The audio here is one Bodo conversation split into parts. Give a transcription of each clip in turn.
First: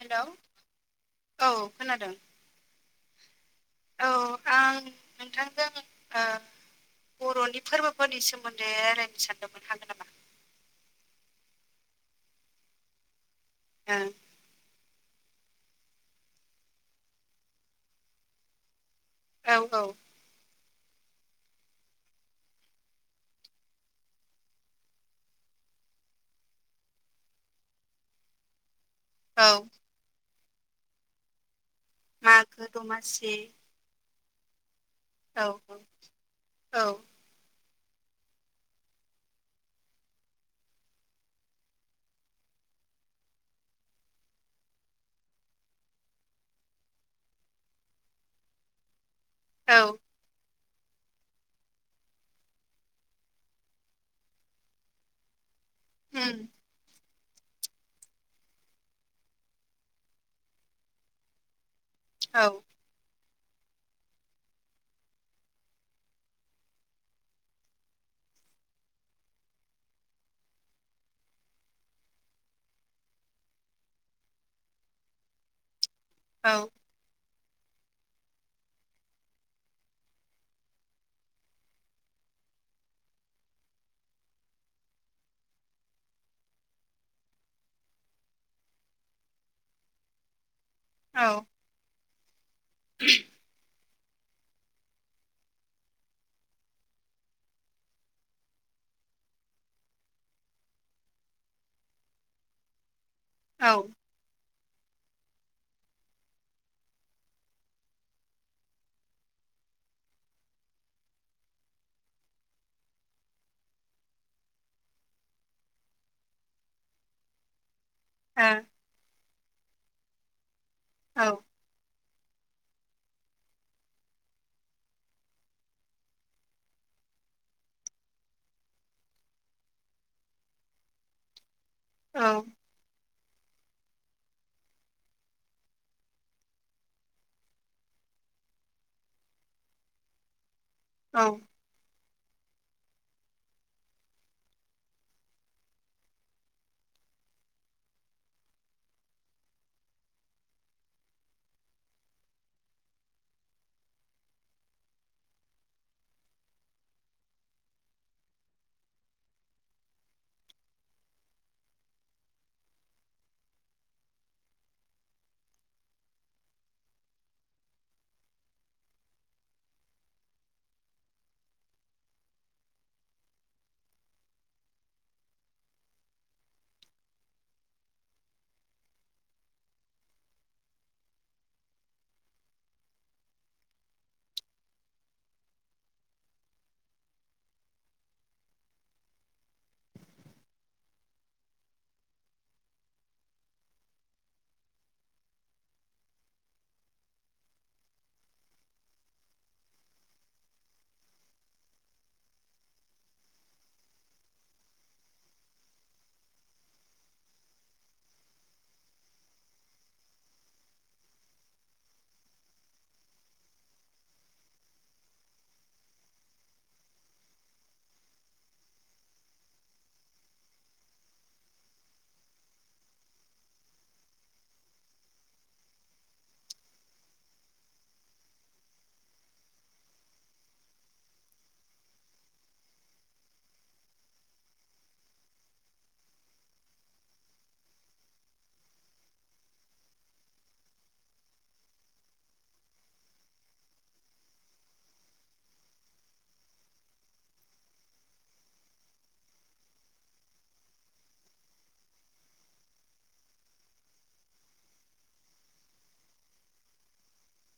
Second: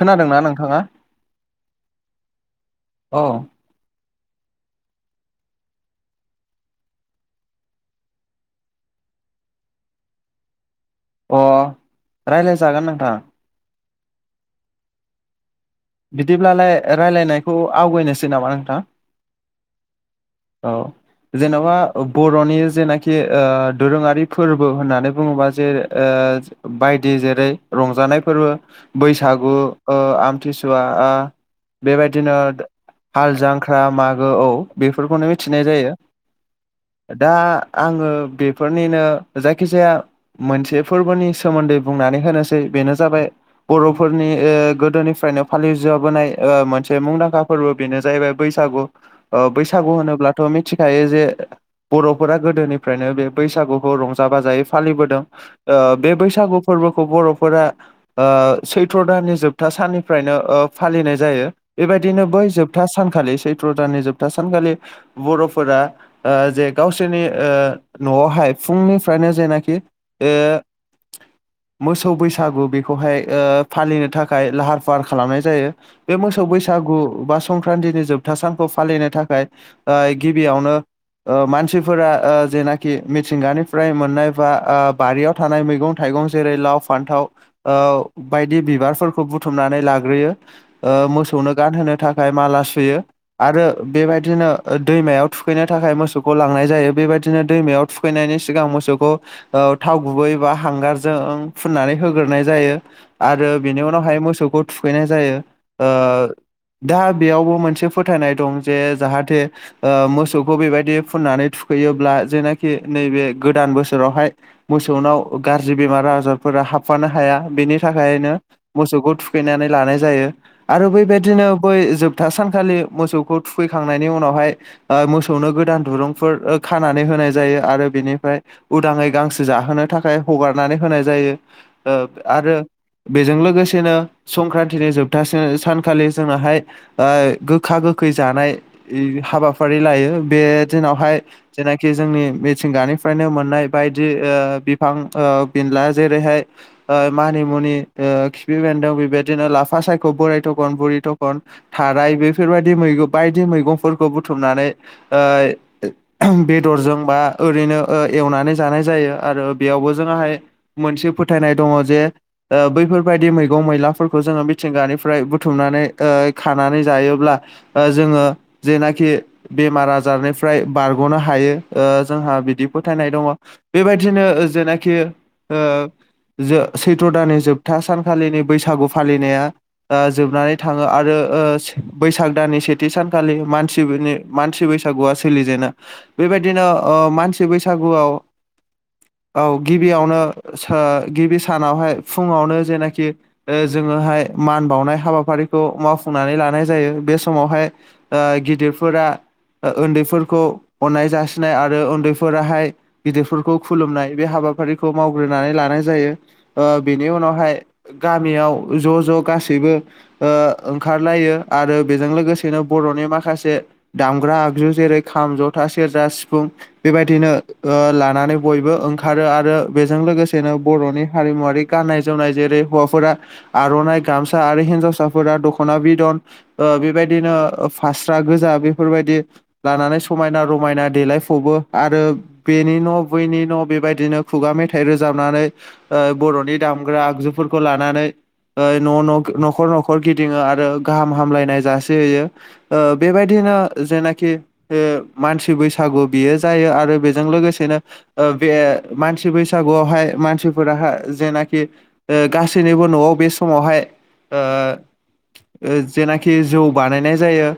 हेलौ नोंथाङा औ खोनादों औ औ आं नोंथांजों ओ बर'नि फोरबोफोरनि सोमोन्दै रायलायनो सानदोंमोन हागोन नामा? अ रायलायजागोन नोंथां। ओं बिदिब्लालाय रायजलायनायखौ आवगायनोसै नामा नोंथां? औ औ औ जेन'बा बर'नि जेनाखि ओ दोरोङारि फोरबो होननानै बुङोबा जे ओ बायदि जेरै रंजानाय फोरबो औ बैसागु ओ आमथिसुवा ओ बेबायदिनो मागो दमासि हाल जांख्रा मागो औ बेफोरखौनो औ मिथिनाय औ जायो। औ दा आङो बेफोरनिनो जायखिजाया मोनसे फोरबोनि सोमोन्दै बुंनानै होनोसै बेनो जाबाय बर'फोरनि ओ गोदोनि फ्रायनो फालिजबोनाय मोनसे मुंदांखा फोरबो बेनो जाहैबाय बैसागु ओ औ बैसागु होनोब्लाथ' मिथिखायो जे बर'फोरा गोदोनिफ्रायनो बे बैसागुखौ रंजा बाजायै फालिबोदों। ओ बे उम बैसागु फोरबोखौ बर'फोरा ओ सैथ्र' दाननि जोबथा साननि फ्रायनो ओ फालिनाय जायो बेबायदिनो बै औ जोबथा सानखालि सैत्र दाननि जोबथा सानखालि बर'फोरा ओ जे गावसोरनि ओ न'आवहाय फुंनिफ्रायनो जेनाखि ओ मोसौ बैसागु बेखौहाय फालिनो थाखाय लाहार फाह फार खालामनाय जायो बे मोसौ औ बैसागु बा स संक्रान्तिनि जोबथा सानखौ फालिनो थाखाय गिबियावनो ओ मानसिफोरा ओ जेनाखि मिथिंगानिफ्राय मोननाय बा बारियाव थानाय मैगं थाइगं जेरै लाव, फान्थाव ओ बायदि बिबारफोरखौ बु बुथुमनानै लाग्रोयो ओ औ मोसौनो गानहोनो थाखाय माला सुयो आरो बेबायदिनो दैमायाव थुखैनो थाखाय मोसौखौ लांनाय जायो बेबायदिनो दैमायाव थुखै खैनायनि सिगां मोसौखौ औ थाव गुबैबा हांगारजों फुननानै होग्रोनाय जायो। आरो औ ओ बेनि उनावहाय मोसौखौ थुखैनाय जायो ओ दा बेयावबो मोनसे फोथायनाय दं जे जाहाथे ओ मोसौखौ बेबायदि फुननानै थुखैयोब्ला जेनाखि नैबे गोदान बोसोरावहाय मोसौनाव गाज्रि बेमार आजारफोरा हाबफानो हाया बेनि थाखायनो औ मोसौखौ थुखैनानै लानाय जायो आरो औ बैबायदिनो बै जोबथा सानखालि मोसौखौ थुखैखांनायनि उनावहाय ओ मोसौनो गोदान दुरुंफोर ओ खानानै होनाय जायो आरो बेनिफ्राय उदाङै गांसो जाहोनो थाखाय हगारनानै होनाय जायो। ओ औ आरो बेजों लोगोसेनो संक्रान्तिनि जोबथासो सानखालि जोंनाहाय ओइ गोखा गोखै जानाय इ हाबाफारि लायो बे दिनावहाय औ जेनाखि जोंनि मिथिंगानिफ्रायनो मोननाय बायदि ओ बिफां ओ बिनला जेरैहाय ओ मानिमुनि ओ खिफि बेन्दों बेबायदिनो लाफा सायख' बोराइ थ'खन बुरि थ'खन थाराइ बेफोर बायदि मैग' बायदि मैगंफोरखौ बुथुमनानै ओ बेदरजों बा ओरैनो ओ एवनानै जानाय जायो आरो बेयावबो जोङाहाय मोनसे फोथायनाय दङ जे ओ बैफोरबायदि मैगं मैला फोरखौ जोङो मिथिंगानिफ्राय बुथुमनानै ओ खानानै जायोब्ला ओ जोङो जेनाखि बेमार आजारनिफ्राय बारग'नो हायो ओ जोंहा बिदि फोथायनाय दङ। बेबायदिनो ओ जेनाखि ओ जो सैथ्र' दाननि जोबथा सानखालिनि बैसागु फालिनाया ओ जोबनानै थाङो आरो ओ बैसाग दाननि सेथि सानखालि मानसिबोनि मानसि बैसागुआ सोलिजेनो बेबायदिनो ओ मानसि बैसागुआव औ गिबियावनो सा गिबि सानावहाय फुङावनो जेनाखि ओ जोङोहाय मान बावनाय हाबाफारिखौ मावफुंनानै लानाय जायो बे समावहाय ओ गिदिरफोरा ओ ओन्दैफोरखौ अननाय जासिनाय आरो उन्दैफोराहाय गिदिरफोरखौ खुलुमनाय बे हाबाफारिखौ मावग्रोनानै लानाय जायो ओ बेनि उनावहाय गामियाव ज' ज' गासैबो ओ ओंखारलायो आरो बेजों लोगोसेनो बर'नि माखासे दामग्रा आगजु जेरै खाम जथा सेरजा सिफुं बेबायदिनो ओ लानानै बयबो ओंखारो आरो बेजों लोगोसेनो बर'नि हारिमुवारि गाननाय जोमनाय जेरै हौवाफोरा आर'नाइ गामसा आरो हिन्जावसाफोरा दख'ना बिदन ओ बेबायदिनो फास्रा गोजा बेफोरबायदि लानानै समायना रमायना देलायफबो आरो बेनि न' बैनि न' बेबायदिनो खुगा मेथाइ रोजाबनानै ओ बर'नि दामग्रा आगजुफोरखौ लानानै ओ न' न' न'खर न'खर गिदिङो आरो गाहाम हामलायनाय जासिहैयो। ओ बेबायदिनो जेनाखि ओ मानसि बैसागु बियो जायो आरो बेजों लोगोसेनो ओ बे मानसि बैसागुआवहाय मानसिफोराहा जेनाखि ओ गासैनोबो न'आव बे समावहाय ओ जेनाखि जौ बानायनाय जायो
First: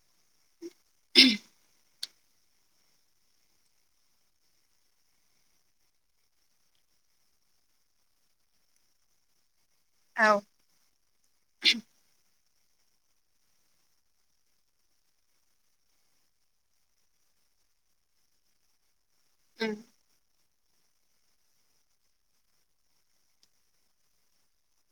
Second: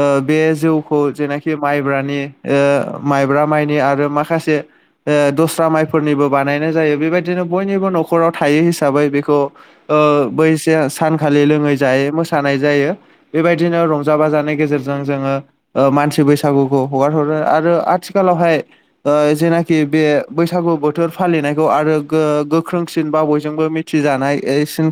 ओ बे जौखौ जेनाखि माइब्रानि ओ माइब्रा माइनि आरो माखासे ओ दस्रा माइफोरनिबो बानायनाय जायो बेबायदिनो बयनिबो न'खराव थायो हिसाबै बेखौ बै से सानखालि लोङै जायै मोसानाय जायो। बेबायदिनो रंजा बाजानि गेजेरजों जोङो ओ मानसि बैसागुखौ हगारहरो आरो आथिखालावहाय ओ उम जेनाखि बे बैसागु बोथोर फालिनायखौ आरो गो-गोख्रोंसिन बा बयजोंबो मिथिजानाय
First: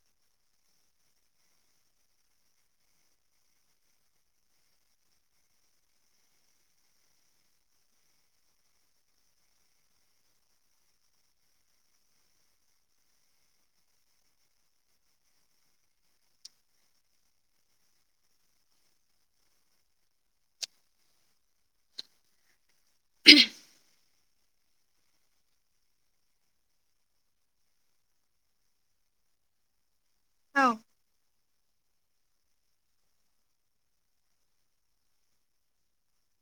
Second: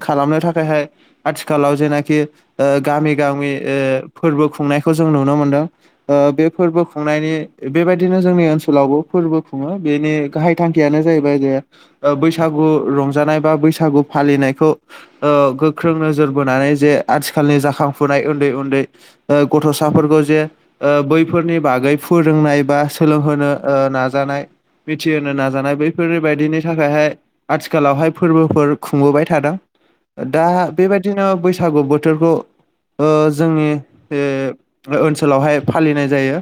खालामनो थाखायहाय आथिखालाव जेनाखि ओ गामि गामि ओ फोर्बो खुंनायखौ जों नुनो मोनदों। बे फोरबो खुंनायनि बेबायदिनो जोंनि ओनसोलावबो फोरबो खुङो बेनि गाहाय थांखियानो जाहैबाय जे बैसागु रंजानाय बा बैसागु फालिनायखौ ओ गोख्रों नोजोर बोनानै जे आथिखालनि जाखांफुनाय उन्दै उन्दै गथ'साफोरखौ जे बैफोरनि बागै फोरोंनाय बा सोलोंहोनो ओ नाजानाय मिथिहोनो नाजानाय बैफोर बायदिनि थाखायहाय आथिखालावहाय फोरबोफोर खुंबोबाय थादों। दा औ बेबायदिनो बैसागु बोथोरखौ ओ जोंनि बे ओनसोलावहाय फालिनाय जायो।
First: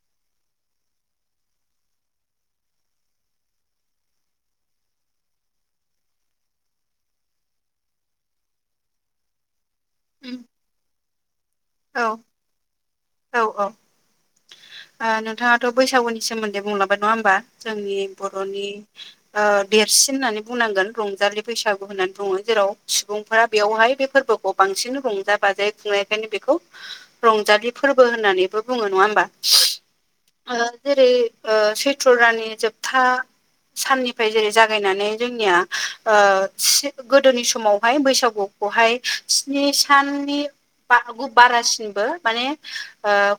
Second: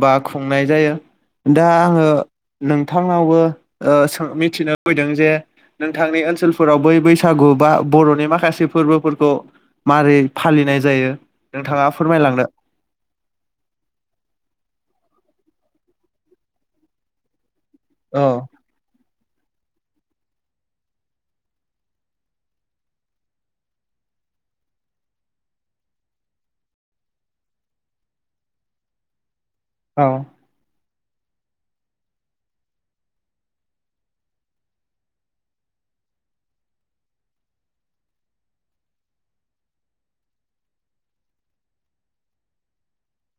बा खुंनाय जायो। दा आङो नोंथांनावबो सो मिथिनो फैदों जे नोंथांनि ओनसोलफोराव बै बैसागु बा बर'नि माखासे फोरबोफोरखौ मारै उम फालिनाय जायो। नोंथाङा औ फोरमायलांनो औ औ। नोंथाङाथ' बैसागुनि सोमोन्दै बुंलांबाय नङा होमबा जोंनि औ बर'नि ओ देरसिन होननानै बुंनांगोन रंजालि बैसागु होननानै बुङो जेराव सुबुंफोरा बेवहाय बे फोरबोखौ बांसिन रंजा बाजायै खुंनायखायनो बेखौ रंजालि फोरबो होननानैबो बुङो नङा होमबा? औ। ओ जेरै ओ सैत्र' दाननि जोबथा साननिफ्राय जेरै जागायनानै जोंनिया आ गोदोनि समावहाय बैसागु बेवहाय स्नि साननि बा बारासिनबो माने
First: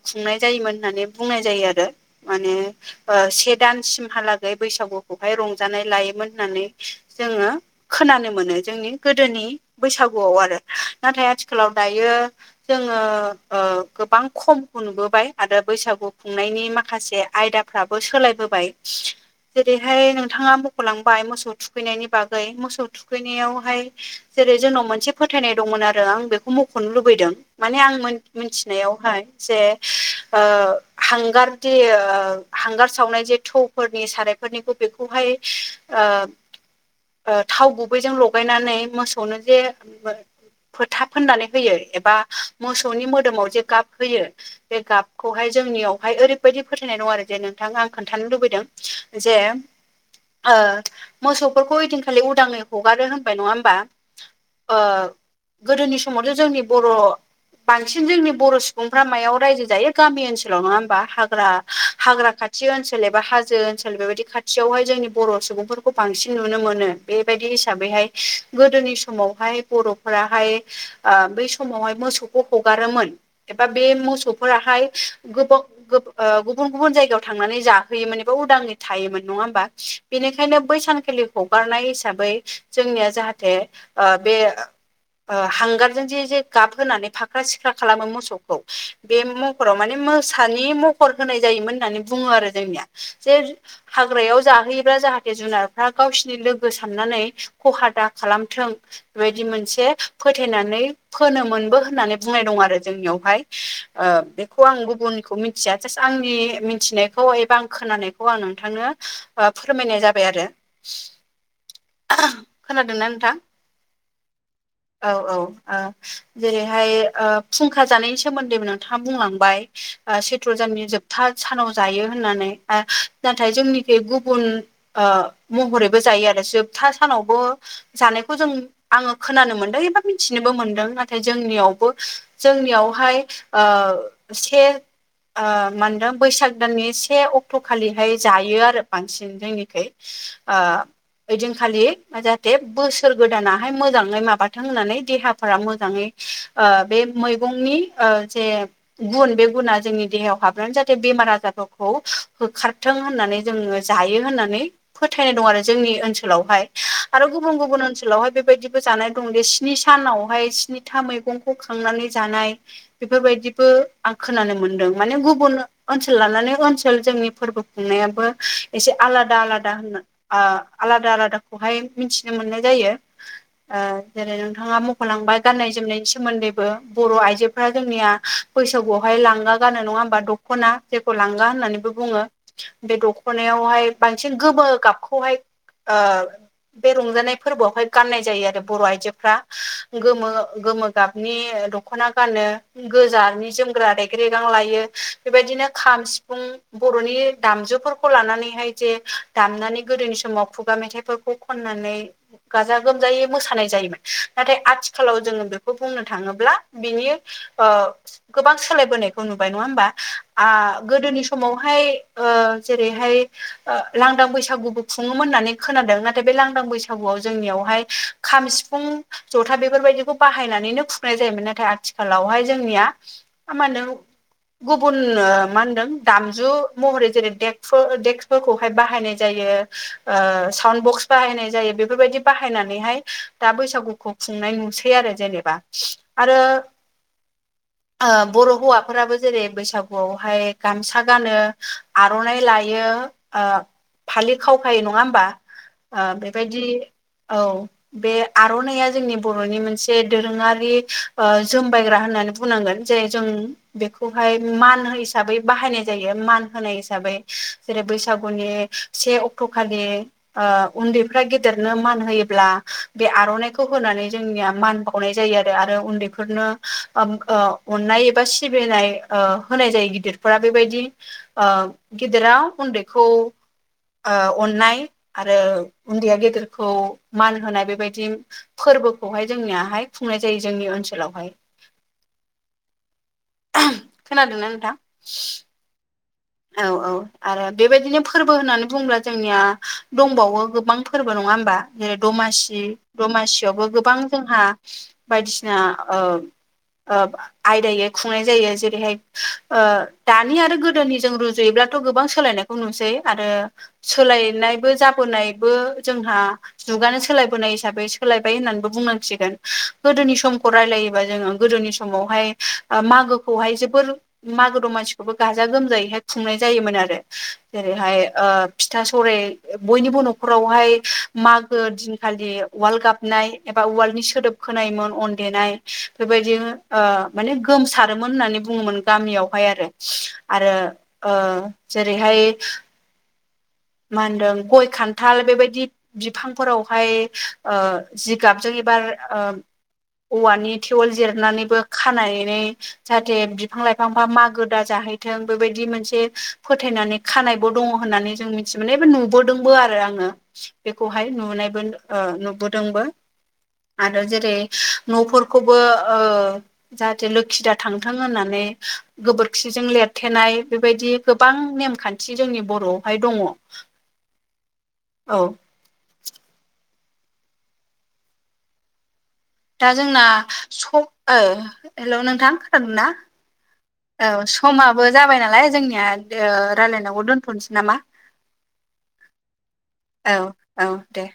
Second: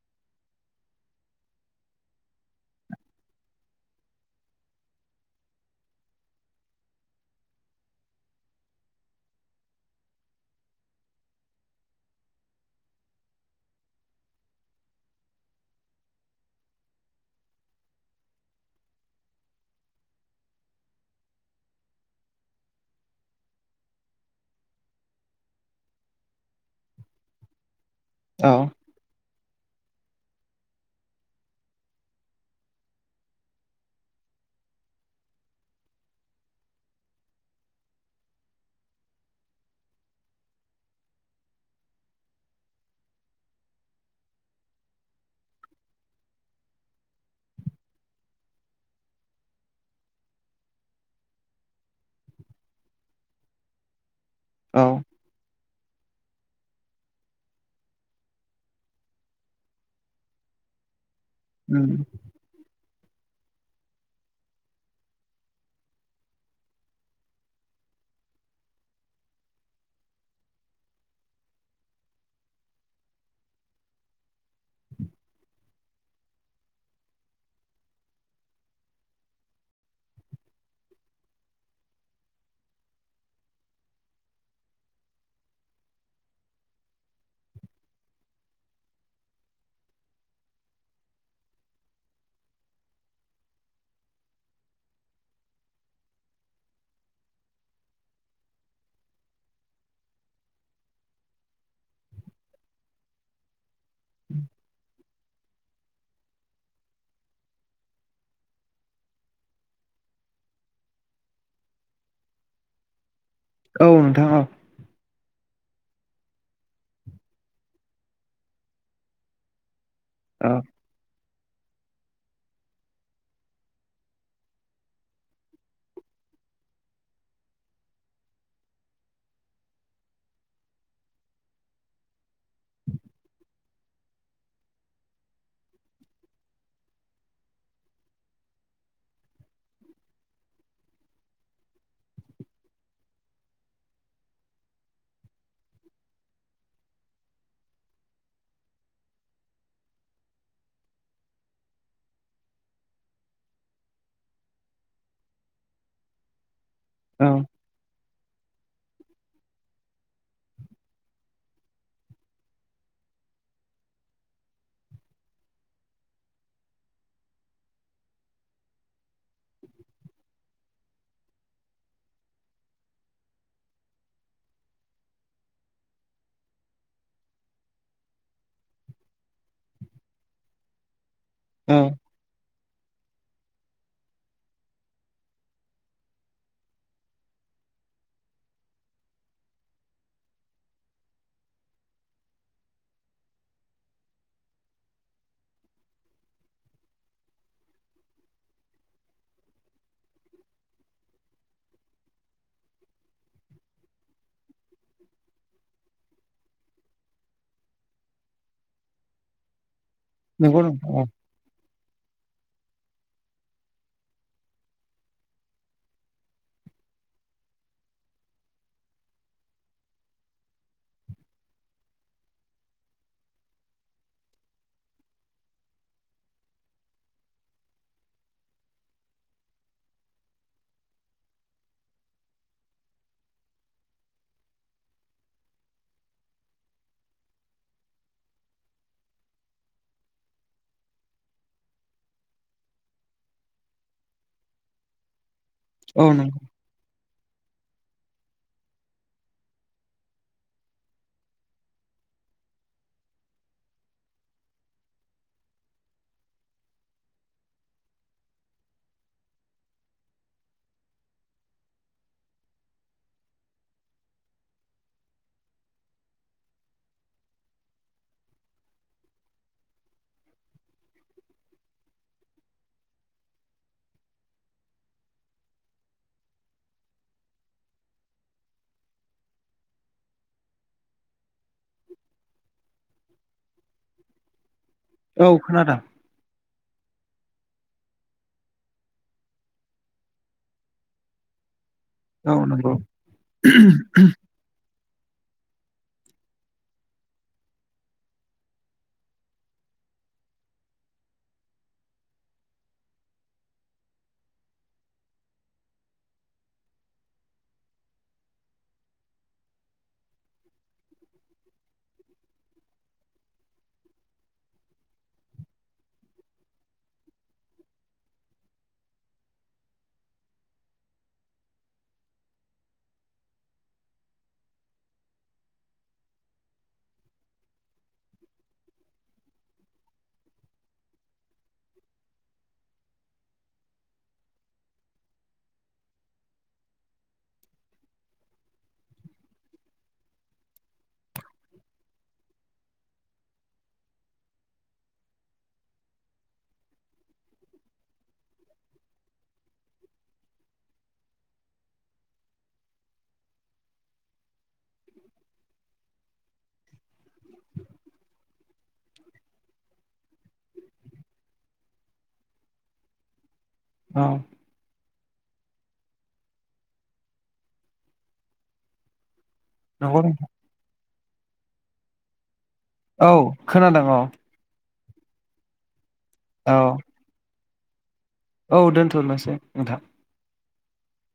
खुंनाय जायोमोन होननानै बुंनाय जायो आरो। माने से दानसिमहालागै बैसागुखौहाय रंजानाय लायोमोन होननानै जोङो खोनानो मोनो जोंनि गोदोनि बैसागुआव आरो। नाथाय आथिखालाव दायो जोङो ओ गोबां खमखौ नुबोबाय आरो बैसागु खुंनायनि माखासे आयदाफ्राबो सोलायबोबाय। जेरैहाय नोंथाङा मख'लांबाय मोसौ थुखैनायनि बागै मोसौ थुखैनायावहाय जेरै जोंनाव मोनसे फोथायनाय दंमोन आरो आं बेखौ मख'नो लुबैदों माने आं मोन औ मिथिनायावहाय जे ओ हांगार जे हांगार सावनाय जे थौफोरनि सारानायफोरनिखौ बेखौहाय ओ [inaudible] ओ थाव गुबैजों लगायनानै मोसौनो जे फोथा फोननानै होयो एबा मोसौनि मोदोमाव जे गाब होयो बे गाब खौहाय जोंनियावहाय ओरैबायदि फोथायनाय दङ आरो जे नोंथां आं खोन्थानो लुबैदों। जे ओ मोसौफोरखौ ओइदिनखालि उदाङै हगारो होनबाय नङा होमबा? ओ औ गोदोनि समावथ' जोंनि बर' बांसिन जोंनि बर' सुबुंफ्रा मायाव रायजो जायो गामि ओनसोलाव नङा होमबा हाग फोरा उम हाग्रा खाथि खाथि ओनसोल एबा हाजो ओनसोल बेबायदि खाथियावहाय जोंनि बर' सुबुंफोरखौ बांसिन नुनो मोनो। बेबायदि हिसाबैहाय गोदोनि समावहाय बर'फोराहाय आ बै समावहाय मोसौ हगारोमोन एबा बे मोसौफोराहाय गोबाव गुब ओ गुबुन गुबुन जायगायाव थांनानै जाहोयोमोन एबा उदांनि थायोमोन नङा होमबा? बेनिखायनो बै सानखालि हगारनाय हिसाबै जोंनिया जाहाथे आ बे ओ हांगारजों जे जे गाबहोनानै फाख्रा सिख्रा खालामो मोसौखौ बे मो फोराव माने मोसानि महर होनाय जायोमोन होननानै बुङो आरो जोंनिया। जे हाग्रायाव जाहोयोब्ला जाहाथे जुनारफ्रा गावसिनि लोगो साननानै खहा दा खालामथों बेबायदि मोनसे फोथायनानै फोनोमोनबो होननानै बुंनाय दं आरो जोंनियावहाय। ओ बे खौ आं गुबुननिखौ मिथिया जास्ट आंनि मिथिनायखौ एबा आं खोनानायखौ आं नोंथांनो बा फोरमायनाय जाबाय आरो खोनादोंना नोंथां औ नोंथां औ औ औ ओ जेरैहाय ओ फुंखा जानायनि सोमोन्दै नोंथाङा बुंलांबाय औ सैथ्र'जाननि जोब था सानाव जायो होननानै नाथाय जोंनिखि गुबुन ओ महरैबो जायो आरो जोबथा सानावबो जानायखौ जों आङो खोनानो मोनदों एबा मिथिनोबो मोनदों नाथाय जोंनियावबो जोंनियावहाय ओ इसे ओ मा होनदों बैसाग दाननि से अक्ट' खालिहाय जायो आरो बांसिन जोंनिखै ओ ओइदिनखालि जाहाथे बोसोर गोदानाहाय मोजाङै माबाथों होननानै देहाफोरा मोजाङै ओ बे मैगंनि ओ जे गुन बे गुना जोंनि देहायाव हाबनानै जाहाथे बेमार आजारफोरखौ होखारथों होननानै जों जायो होननानै फोथायनाय दं आरो जोंनि ओनसोल सोलावहाय आरो औ गुबुन गुबुन ओनसोलावहाय बेबादि जानाय दं बे स्नि सानावहाय स्निथा मैगंखौ खांनानै जानाय बेफोरबायदिबो आं खोनानो मोन्दों माने गुबुन ओनसोल लानानै ओनसोल जोंनि फोरबो खुंनायाबो एसे आलादा आलादा होना आ आलादा आलादाखौहाय मिथिनो मोननाय जायो जेरै नोंथाङा मख'लांबाय गाननाय जोमनायनि सोमोन्दैबो बर' आइजोफोरा जोंनिया बैसागुआवहाय लांगा गानो नङा होमबा दख'ना जेखौ लांगा औ होननानैबो बुङो बे दख'नायावहाय बांसिन गोमो गाबखौहाय औ बे रंजानाय फोरबोआवहाय गाननाय जायो आरो बर' आयजोफ्रा गोमो ओ गोमो गाबनि दख दख'ना गानो गोजानि जोमग्रा रेगे रेगां लायो बेबायदिनो खाम सिफुं बर'नि दामजुफोरखौ लानानैहाय जे दामनानै गोदोनि समाव खुगा मेथाइफोरखौ खननानै गाजा गोमजायै मोसानाय जायोमोन नाथाय आथिखालाव जोङो बेखौ बुंनो थाङोब्ला बिनि गोबां सोलायबोनायखौ नुबाय नङा होमबा आ नंगौ नोंथां औ गोदोनि समावहाय ओ जेरैहाय लांदां बैसागुबो खुङो मोन होनानै खोनादों नाथाय बे लांदां बैसागुआव जोंनियावहाय खाम सिफुं जथा बेफोरबायदिखौ बाहायनानैनो खुंनाय जायोमोन नाथाय आथिखालावहाय जोंनिया [unintelligible] गुबुन मा होनदों दामजु महरै जेरै देक्स देक्सफोरखौहाय बाहायनाय जायो ओ साउन्ड बक्स बाहायनाय जायो बेफोरबायदि बाहायनानैहाय दा बैसागुखौ खुंनाय नुसै आरो जेनेबा आरो [inaudible] ओ बर' हौवाफोराबो जेरै बैसागुआवहाय गामसा गानो आर'नाइ लायो ओ फालि खावखायो नङा होमबा ओ औ नंगौ बेबायदि औ बे आर'नाइया जोंनि बर'नि मोनसे दोरोङारि ओ जोमबायग्रा होननानै बुंनांगोन जे जों बेखौहाय मान हिसाबै बाहायनाय जायो मान होनाय हिसाबै जेरै बैसागुनि से अक्ट' खालि ओ उन्दैफ्रा गेदेरनो मान होयोब्ला बे आर'नाइखौ होनानै जोंनिया मान बाव नाय जायो आरो उन्दैफोरनो ओम ओ अननाय एबा सिबिनाय ओ होनाय जायो गिदिर फोरा बेबायदि ओ गेदेरा उन्दैखौ अननाय आरो उन्दैया गेदेरखौ मान होनाय बेबायदि फोरबोखौहाय जोंनियाहाय खुंनाय जायो जोंनि ओनसोलावहाय [inaudible] खोनादोंना नोंथां? औ खोनादों औ औ आरो बेबायदिनो फोरबो होननानै बुंङोब्ला जोंनिया दंबावो गोबां फोरबो नङा होमबा? जेरै औ दमासि नंगौ दमासियावबो गोबां जोंहा बायदिसिना ओ आयदायै खुंनाय जायो जेरैहाय ओ दानि आरो गोदोनि जों रुजुयोब्लाथ' गोबां सोलायनायखौ नुसै आरो सोलायनायबो जाबोनायबो जोंहा जुगानो सोलायबोनाय हिसाबै सोलायबाय होननानैबो बुंनांसिगोन गोदोनि समखौ रायलायोबा जोङो गोदोनि स मावहाय मोगोखौहाय जोबोर मागो दंमानसिखौबो गाजा गोमजायैहाय खुंनाय जायोमोन आरो जेरैहाय ओ फिथा सौराय बयनिबो न'खरावहाय मागो दिनखालि उवाल गाबनाय एबा उवालनि सोदोब खोनायोमोन अन देनाय बेबायदि ओ माने गोमसारोमोन होननानै बुङोमोन गामियावहाय आरो आरो ओ जेरैहाय मा होनदों गय खान्थाल बेबायदि बिफांफोरावहाय ओ जिगाबजों एबार ओ औवानि थेवोल जिरनानैबो खानाय नाय नै जाहाथे बिफां लाइफांफा मागो दा जाहैथों बेबायदि मोनसे फोथायनानै खानायबो दङ होननानै जों मि मोननायबो नुबोदोंबो आरो आङो बेखौहाय नुनायबो ओ नुबोदोंबो आरो जेरै न'फोरखौबो ओ जाहाथे लोखि दा थांथों होननानै गोबोरखिजों लिरथेनाय बेबायदि गोबां नेमखान्थि जोंनि बर'आवहाय दङ। औ औ दा नंगौ जोंना नों स- ओ हेल' नोंथां खोनादों ना? औ खोनादों औ समाबो जाबाय नालाय जोंनिया ओ औ रायल्लायनांगबो दोन्थ'नोसै नामा। औ दोन्थ'नोसै नोंथां औ औ दे।